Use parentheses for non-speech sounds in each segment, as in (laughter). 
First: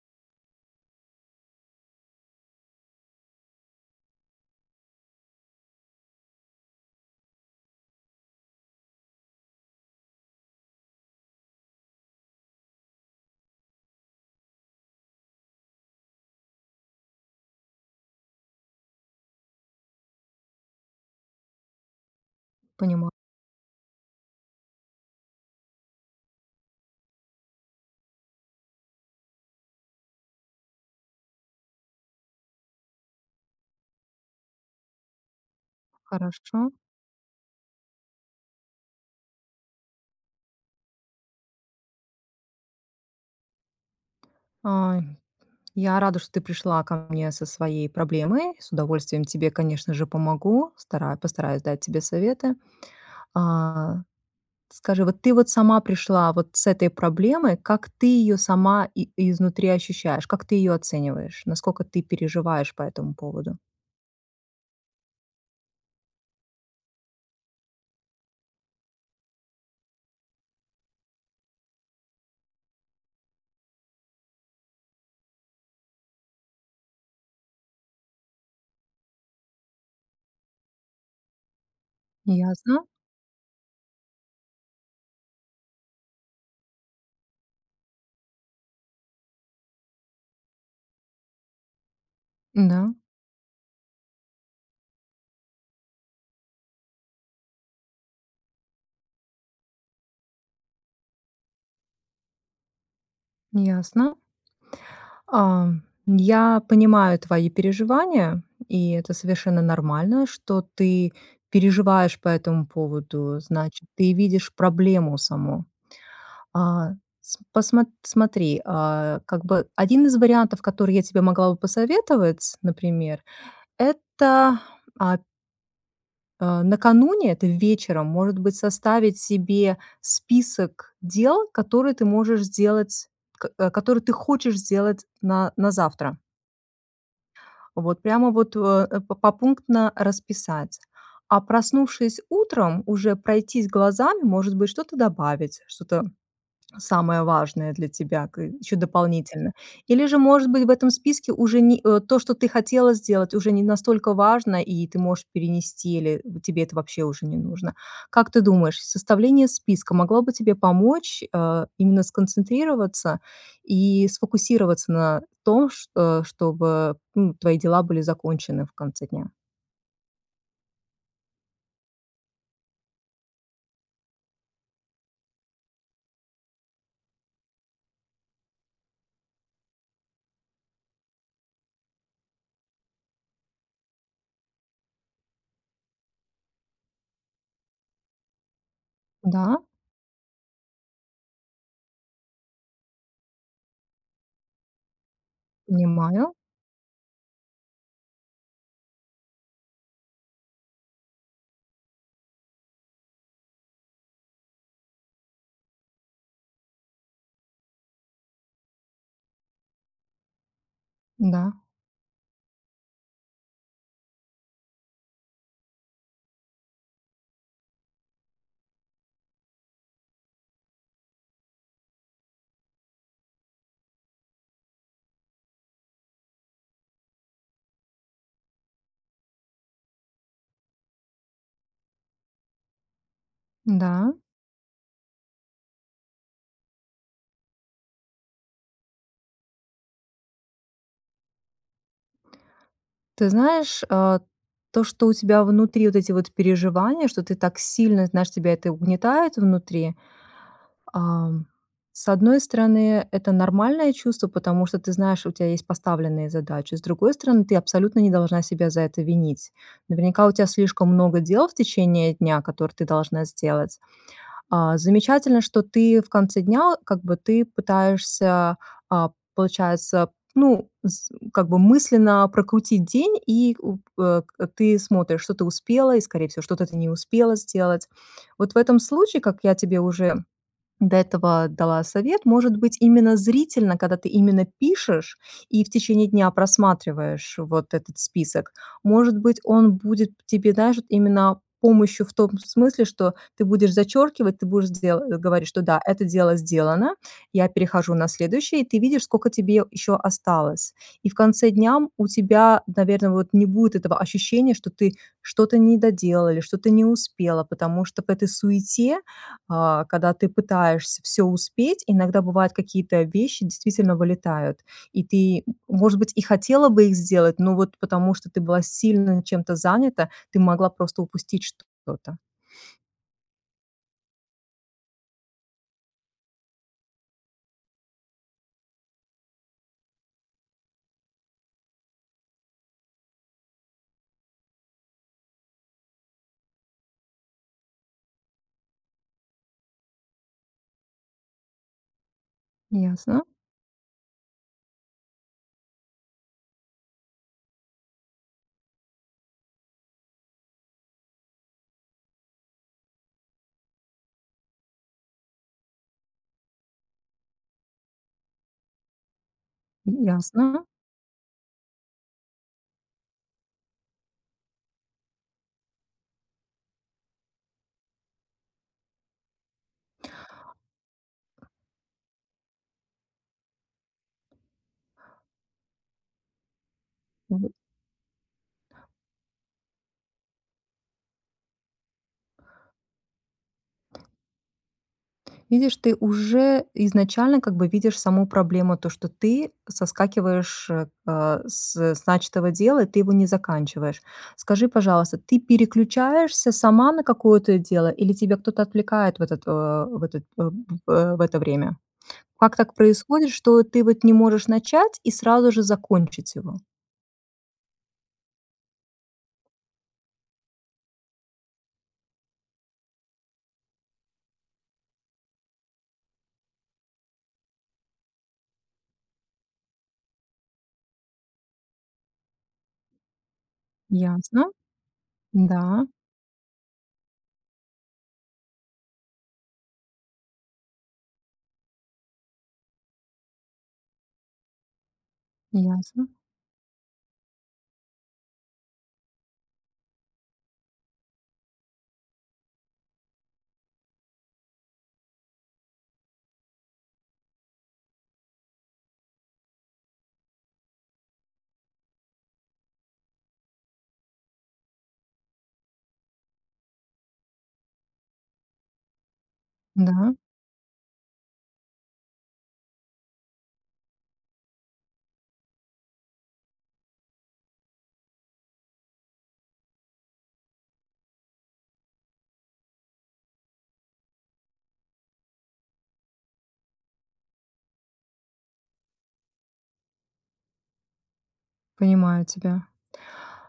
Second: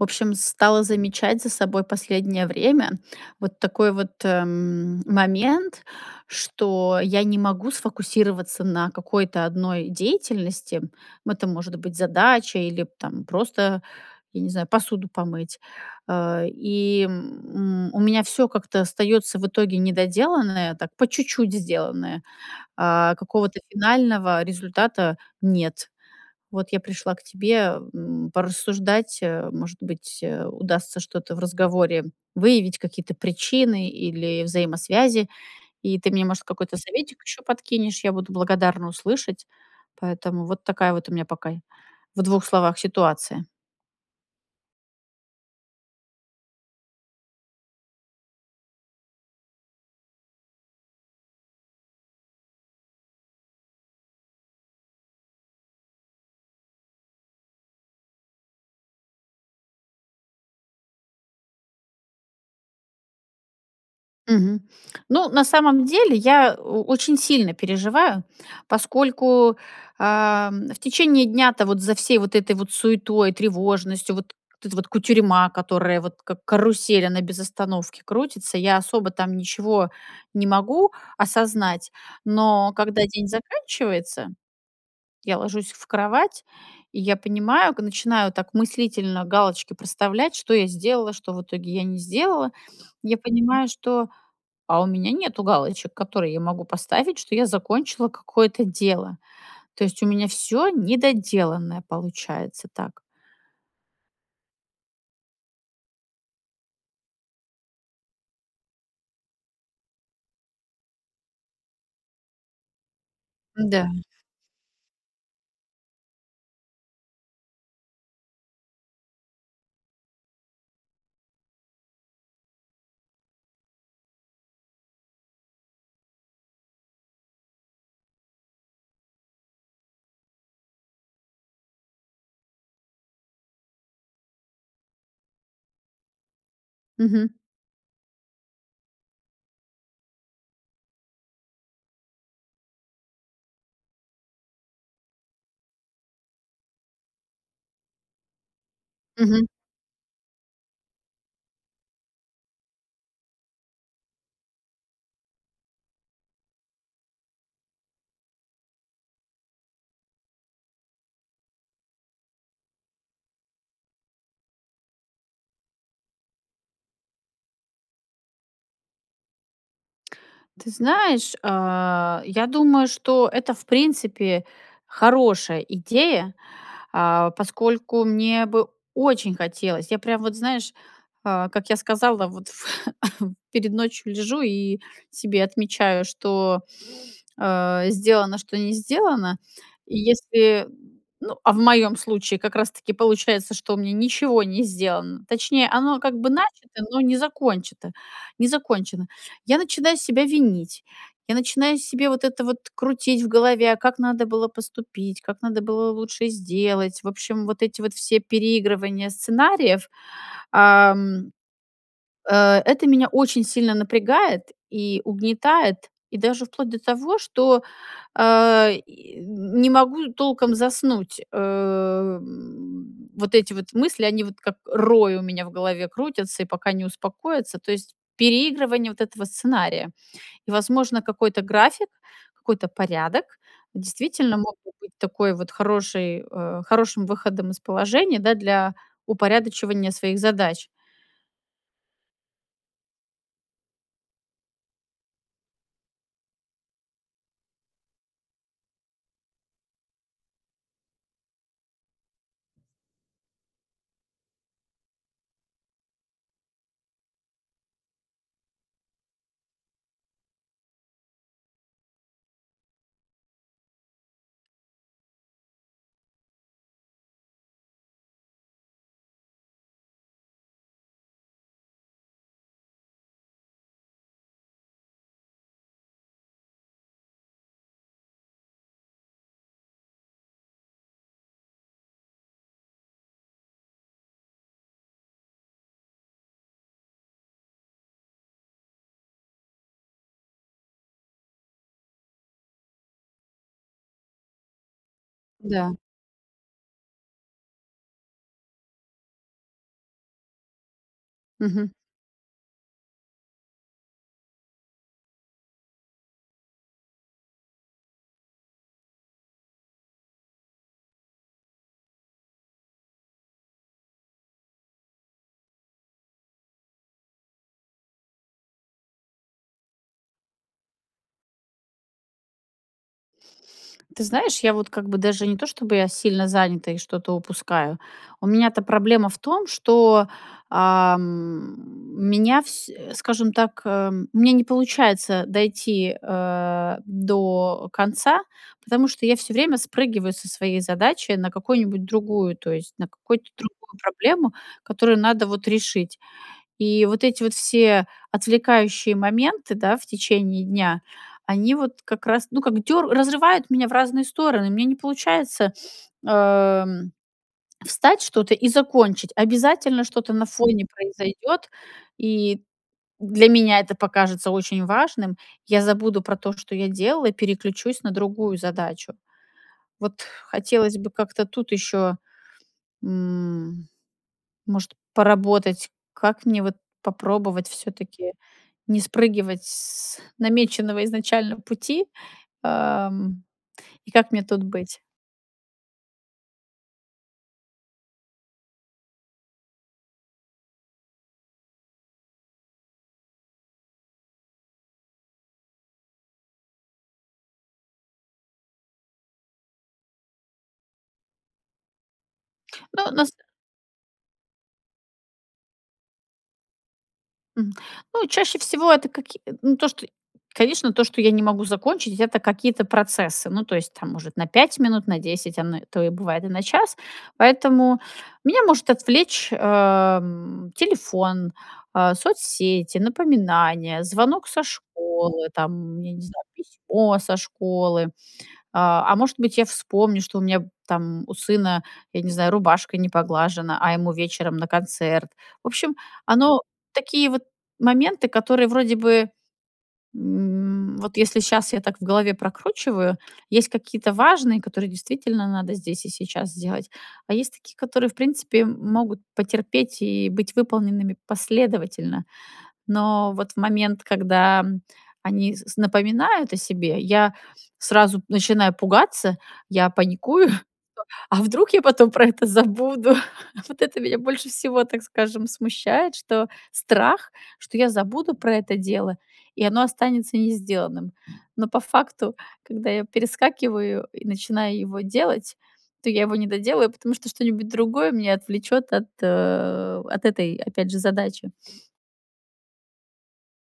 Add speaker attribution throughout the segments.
Speaker 1: В общем, стала замечать за собой последнее время вот такой вот, эм, момент, что я не могу сфокусироваться на какой-то 1 деятельности. Это может быть задача или, там, просто, я не знаю, посуду помыть. Э, и, м, у меня всё как-то остаётся в итоге недоделанное, так, по чуть-чуть сделанное,
Speaker 2: Понима
Speaker 1: а какого-то финального результата нет. Вот я пришла к тебе, м, порассуждать, э, может быть, удастся что-то в разговоре выявить, какие-то причины или взаимосвязи, и ты мне, может,
Speaker 2: Хорошо.
Speaker 1: какой-то советик еще подкинешь, я буду благодарна услышать, поэтому вот такая вот у меня пока, в двух словах, ситуация.
Speaker 2: Ай. Я рада, что ты пришла ко мне со своей проблемой. С удовольствием тебе, конечно же, помогу, стара постараюсь дать тебе советы. А скажи, вот ты вот сама пришла вот с этой проблемой, как ты ее сама и изнутри ощущаешь, как ты ее оцениваешь, наскока ты переживаешь по этому поводу?
Speaker 1: Мгм. Ну, на самом деле, я о очень сильно переживаю, поскольку, а, в течение дня-то вот за всей вот этой вот суетой, тревожностью, вот вот эта вот кутерьма, которая вот, как карусель, она без остановки крутится. Я особо там ничего не могу осознать, но
Speaker 2: Ясно.
Speaker 1: когда день заканчивается, я ложусь в кровать, и я понимаю, к начинаю так мыслительно галочки проставлять: что я сделала, что, в итоге, я не сделала.
Speaker 2: М-да.
Speaker 1: Я понимаю, что, а у меня нету галочек, которые я могу поставить, что я закончила какое-то дело. То есть у меня всё недоделанное получается так.
Speaker 2: Ясно. А. Я понимаю твои переживания, и это совершенно нормально, что ты переживаешь по этому поводу. Значит,
Speaker 1: Да.
Speaker 2: ты видишь проблему саму. А, см посмо смотри, а, как бы один из вариантов, который я тебе могла бы посоветовать, например, это а Э, накануне, это вечером, может быть, составить себе список дел, которые ты можешь сделать, э, которые ты хочешь сделать на на завтра.
Speaker 1: Мгм.
Speaker 2: Вот прямо вот, э, попунктно расписать. А проснувшись утром, уже пройтись глазами, может быть, что-то добавить, что-то самое важное для тебя к ещё
Speaker 1: Мгм.
Speaker 2: дополнительно. Или же, может быть, в этом списке уже не э, то, что ты хотела сделать, уже не настолько важно, и ты можешь перенести, или тебе это вообще уже не нужно. Как ты думаешь, составление списка могло бы тебе помочь, э, именно сконцентрироваться и сфокусироваться на том ш э, чтобы, ну, твои дела были закончены в конце дня?
Speaker 1: Ты знаешь, а, я думаю, что это, в принципе, хорошая идея, а, поскольку мне бы очень хотелось. Я, прям вот, знаешь, а, как я сказала, вот в (coughs) перед ночью лежу и себе отмечаю, что, э, сделано, что не сделано.
Speaker 2: Да?
Speaker 1: Если ну, а в моём случае как раз таки получается, что у меня ничего не сделано, точнее, оно как бы
Speaker 2: Понимаю.
Speaker 1: начато, но не закончето не закончено, я начинаю себя винить, я начинаю себе вот это вот крутить в голове: а как надо было поступить, как надо было лучше сделать? В общем, вот эти вот все переигрывания сценариев, ам,
Speaker 2: Да.
Speaker 1: э, это меня очень сильно напрягает и угнетает, и даже вплоть до того, что, а, и не могу толком заснуть. Э, м, вот эти вот мысли, они вот как рой у меня в голове крутятся и пока не успокоятся, то есть переигрывание вот этого сценария. И, возможно, какой-то график, какой-то порядок
Speaker 2: Да.
Speaker 1: действительно мог бы быть такой вот хороший э, хорошим выходом из положения, да, для упорядочивания своих задач.
Speaker 2: Ты знаешь, э, то, что у тебя внутри вот эти вот переживания, что ты так сильно знаешь, тебя это угнетает внутри. Ам, с одной стороны, это нормальное чувство, потому что ты знаешь, у тебя есть поставленные задачи, с другой стороны, ты абсолютно не должна себя за это винить. Наверняка у тебя слишком много дел в течение дня, которые ты должна сделать. А, замечательно, что ты в конце дня, как бы, ты пытаешься, а, получается, ну, с как бы мысленно прокрутить день, и, э, э, ты смотришь, что ты успела и скорее всего, что-то ты не успела сделать. Вот, в этом случае, как я тебе уже до этого дала совет, может быть, именно зрительно, когда ты именно пишешь и в течение дня просматриваешь вот этот список, может быть, он будет тебе даже именно помощью в том смысле, что ты будешь зачеркивать, ты будешь де говорить, что:
Speaker 1: Да.
Speaker 2: да, это дело сделано, я перехожу на следующее. И ты видишь, скока тебе еще осталось. И в конце
Speaker 1: Мгм.
Speaker 2: дня у тебя, наверно, вот, не будет этого ощущения, что ты что-то не доделала или что-то не успела, потому что в этой суете, а, когда ты пытаешься всё успеть, иногда бывает какие-то вещи действительно вылетают. И ты, может быть, и хотела бы их сделать, но вот потому что ты была сильно чем-то занята, ты могла просто упустить что-то.
Speaker 1: Ты знаешь, я вот как бы даже не то, чтобы я сильно занята и что-то упускаю, у меня-то проблема в том, что, э, м, меня всь скажем так эм, у меня не получается дойти, э, до конца, потому что я всё время спрыгиваю со своей задачи на какую-нибудь другую, то есть, на
Speaker 2: Ясно.
Speaker 1: какую-то другую проблему, которую надо, вот, решить. И вот эти вот все отвлекающие моменты, да, в течение дня, они вот как раз ну, как дёр разрывают меня в разные стороны. У меня не получается, эм, встать что-то и закончить. Обязательно
Speaker 2: М,
Speaker 1: что-то на фоне
Speaker 2: ясно.
Speaker 1: произойдёт, и для меня это покажется очень важным. Я забуду про то, что я делала, переключусь на другую задачу. Вот хотелось бы как-то тут ещё, м, может, поработать, как мне вот попробовать
Speaker 2: Мгм.
Speaker 1: всё-таки не спрыгивать с намеченного изначально пути, эм, и как мне тут быть?
Speaker 2: Видишь, ты уже изначально как бы видишь саму проблему то, что ты соскакиваешь, э, с с начатого дела, и ты его не заканчиваешь. Скажи, пожалуйста, ты переключаешься сама на какое-то дело или тебя кто-то отвлекает в этот э в этот э, в э в это время? Как так
Speaker 1: Ну, на с
Speaker 2: происходит, что ты вот не можешь начать и сразу же закончить его?
Speaker 1: Мгм. Ну, чаще всего это каки э, ну, то, что конечно, то, что я не могу закончить это какие-то процессы, ну, то есть, там, может, на 5 минут, на 10, оно, то и бывает и на час. Поэтому меня может отвлечь, эм, телефон, э, соцсети, напоминания, звонок со
Speaker 2: Ясно.
Speaker 1: школы, там,
Speaker 2: Да.
Speaker 1: я не знаю, письмо со школы, э, а может быть, я вспомню, что у меня, там, у сына, я не знаю, рубашка не поглажена, а ему вечером на концерт. В общем,
Speaker 2: Ясно.
Speaker 1: оно такие вот моменты, которые вроде бы, м, вот если щас я так в голове прокручиваю, есть какие-то важные, которые действительно надо здесь и сейчас сделать, а есть такие, которые, в принципе, могут потерпеть и быть выполненными последовательно. Но вот в момент, когда они с с напоминают о себе, я сразу начинаю пугаться, я
Speaker 2: Да.
Speaker 1: паникую:" (chuckles) А вдруг я потом про это забуду?" Вот это меня больше всего, так скажем, смущает, что страх, что я забуду про это дело, и оно останется не сделанным. Но по факту, когда я перескакиваю и начинаю его делать, то я его не доделаю, потому что что-нибудь другое меня отвлечёт от э, от этой, опять же, задачи.
Speaker 2: Понимаю тебя.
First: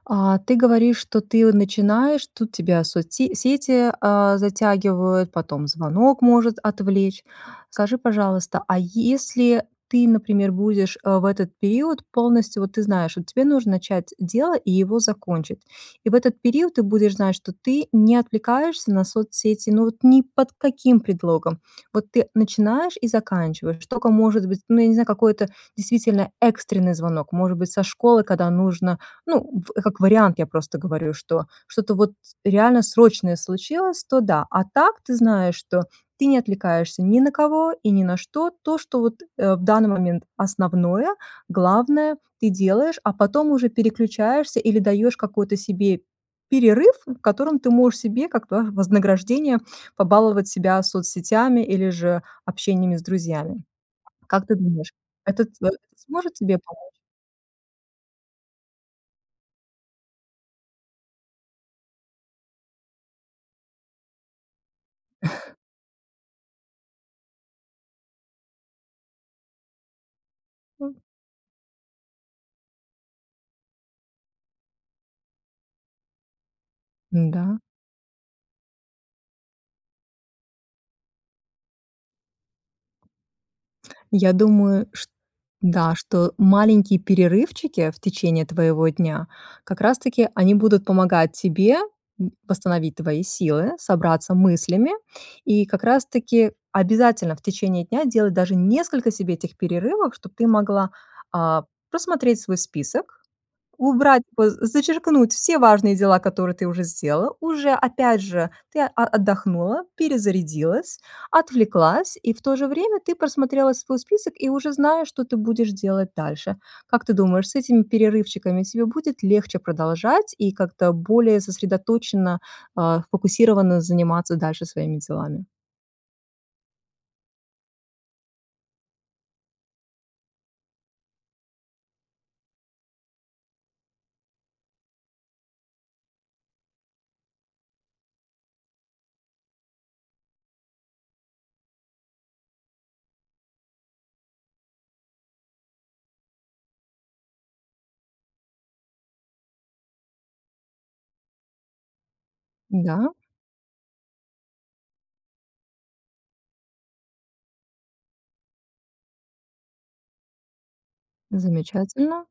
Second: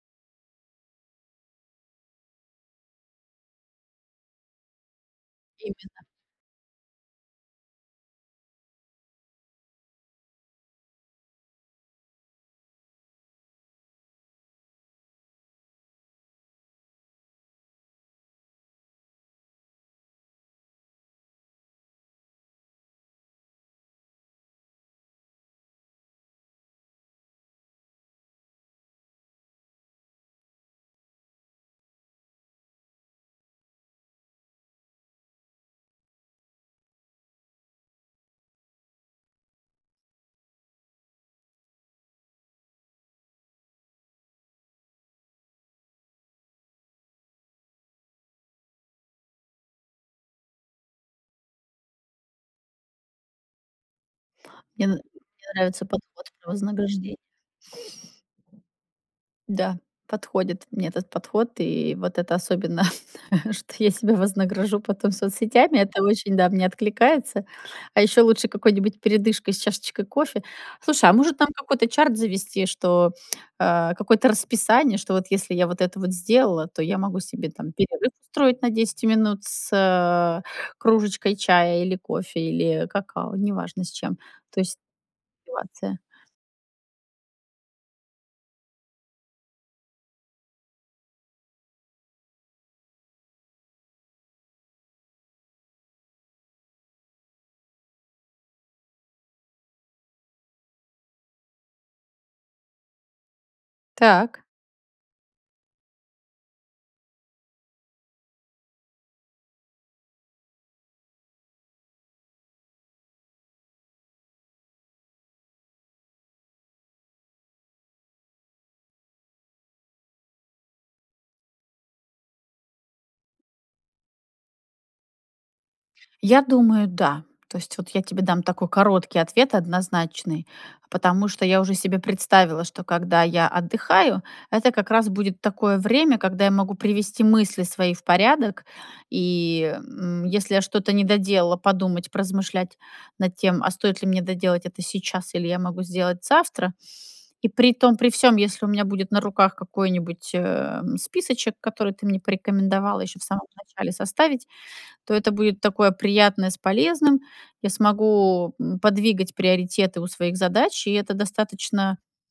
Speaker 2: А ты говоришь, что ты, о, начинаешь, тут тебя соцсе сети, э, затягивают, потом
Speaker 1: Именно.
Speaker 2: звонок может отвлечь. Скажи, пожалуйста, а если ты, например, будешь, э, в этот период полностью вот ты знаешь, вот тебе нужно начать дело и его закончить. И в этот период ты будешь знать, что ты не отвлекаешься на соцсети, ну, вот ни под каким предлогом. Вот ты начинаешь и заканчиваешь. Что, ко может быть, ну, я не знаю, какое-то действительно экстренный звонок. Может быть, со школы, когда нужно ну, в как вариант, я просто говорю, что, что-то вот, реально срочное случилось, то- да. А так, ты знаешь, что ты не отвлекаешься ни на кого и ни на что. То, что вот, э, в данный момент основное, главное ты делаешь, а, потом уже переключаешься или даёшь какой-то себе перерыв, в котором ты можешь себе как бы вознаграждение побаловать себя соцсетями или же общениями с друзьями. Как ты
Speaker 1: Мне н
Speaker 2: думаешь,
Speaker 1: мне
Speaker 2: этот э
Speaker 1: нравится подход
Speaker 2: сможет
Speaker 1: про
Speaker 2: тебе помочь?
Speaker 1: вознаграждение. Да, подходит мне этот подход, и вот это особенно, что я себя вознагражу потом
Speaker 2: (chuckles)
Speaker 1: соцсетями, это очень, да, мне откликается. А ещё лучше какой-нибудь передышкой с чашечкой кофе.
Speaker 2: М.
Speaker 1: Слушай, а может там какой-то чарт завести, что э, какое-то расписание, что вот если я вот это вот сделала, то я могу себе,
Speaker 2: М-да.
Speaker 1: там, перерыв устроить на 10 минут с, э, кружечкой чая или кофе, или какао, неважно с чем.
Speaker 2: Я
Speaker 1: То есть
Speaker 2: думаю, шт да,
Speaker 1: ситуация
Speaker 2: что маленькие перерывчики, в течение твоего дня, как раз таки, они будут помогать тебе, м, восстановить твои силы, собраться мыслями, и как раз таки обязательно, в течение дня, делать даже несколько себе этих перерывов, чтоб ты могла, э, просмотреть свой список, убрать,
Speaker 1: Так.
Speaker 2: бо зачеркнуть все важные дела, которые ты уже сделала. Уже опять же ты а отдохнула, перезарядилась, отвлеклась, и в то же время ты просмотрела свой список и уже знаешь, что ты будешь делать дальше. Как ты думаешь, с этими перерывчиками тебе будет легче продолжать и как-то более сосредоточенно, а, сфокусировано заниматься дальше своими делами?
Speaker 1: Я думаю, да. То есть вот я тебе дам такой короткий ответ однозначный. Потому что я уже себе представила, что когда я отдыхаю, это как раз будет такое время, когда я могу привести мысли свои в порядок и, м, если я что-то не доделала, подумать, поразмышлять над тем, а стоит ли мне доделать это сейчас или я могу сделать завтра. И при том при всём, если у меня будет на руках какой-нибудь, э, списочек, который ты мне порекомендовала
Speaker 2: Да?
Speaker 1: ещё в самом начале составить, то это будет такое приятное с полезным. Я смогу, э, подвигать приоритеты у своих задач, и это достаточно,
Speaker 2: Замечательно.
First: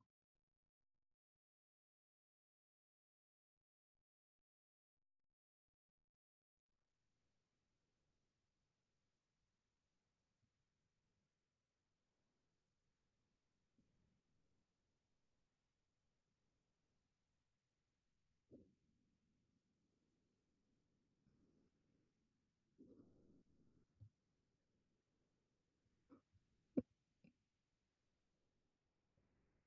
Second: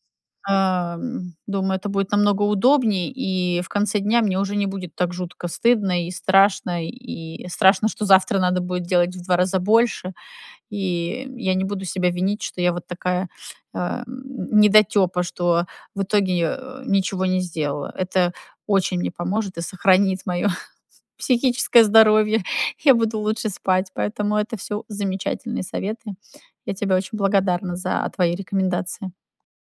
Speaker 1: э, м, думаю, это будет намного удобнее, и в конце дня мне уже не будет так жутко стыдно и страшно, и страшно, что завтра надо будет делать в 2 раза больше. И я не буду себя винить, что я вот такая, э, (grunts) недотёпа, что в итоге, э, ничего не сделала. Это очень мне поможет и сохранит моё (chuckles) психическое здоровье, я буду лучше спать, поэтому это всё замечательные советы. Я тебе очень благодарна за твои рекомендации.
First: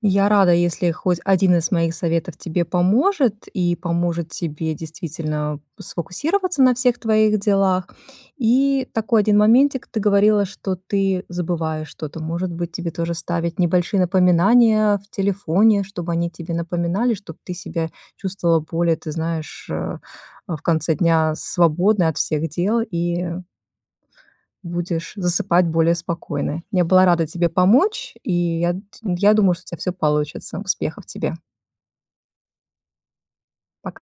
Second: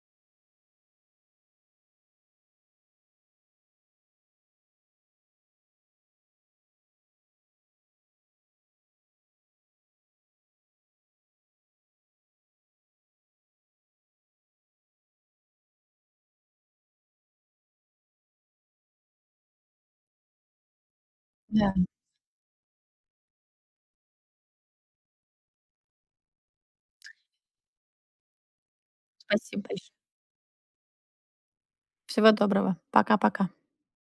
Speaker 2: Я рада, если хоть 1 из моих советов тебе поможет, и поможет тебе действительно сфокусироваться на всех твоих делах. И такой один моментик: ты говорила, что ты забываешь что-то. Может быть, тебе тоже ставить небольшие напоминания в телефоне, чтобы они тебе напоминали, чтоб ты себя чувствовала более, ты знаешь, э, в конце дня
Speaker 1: Да.
Speaker 2: свободной от всех дел и будешь засыпать более спокойной. Я была рада тебе помочь, и я ть я думаю,
Speaker 1: Спасибо
Speaker 2: что у тебя всё
Speaker 1: большое.
Speaker 2: получится. Успехов тебе.
Speaker 1: Всего доброго! Пока-пока!
Speaker 2: Пока!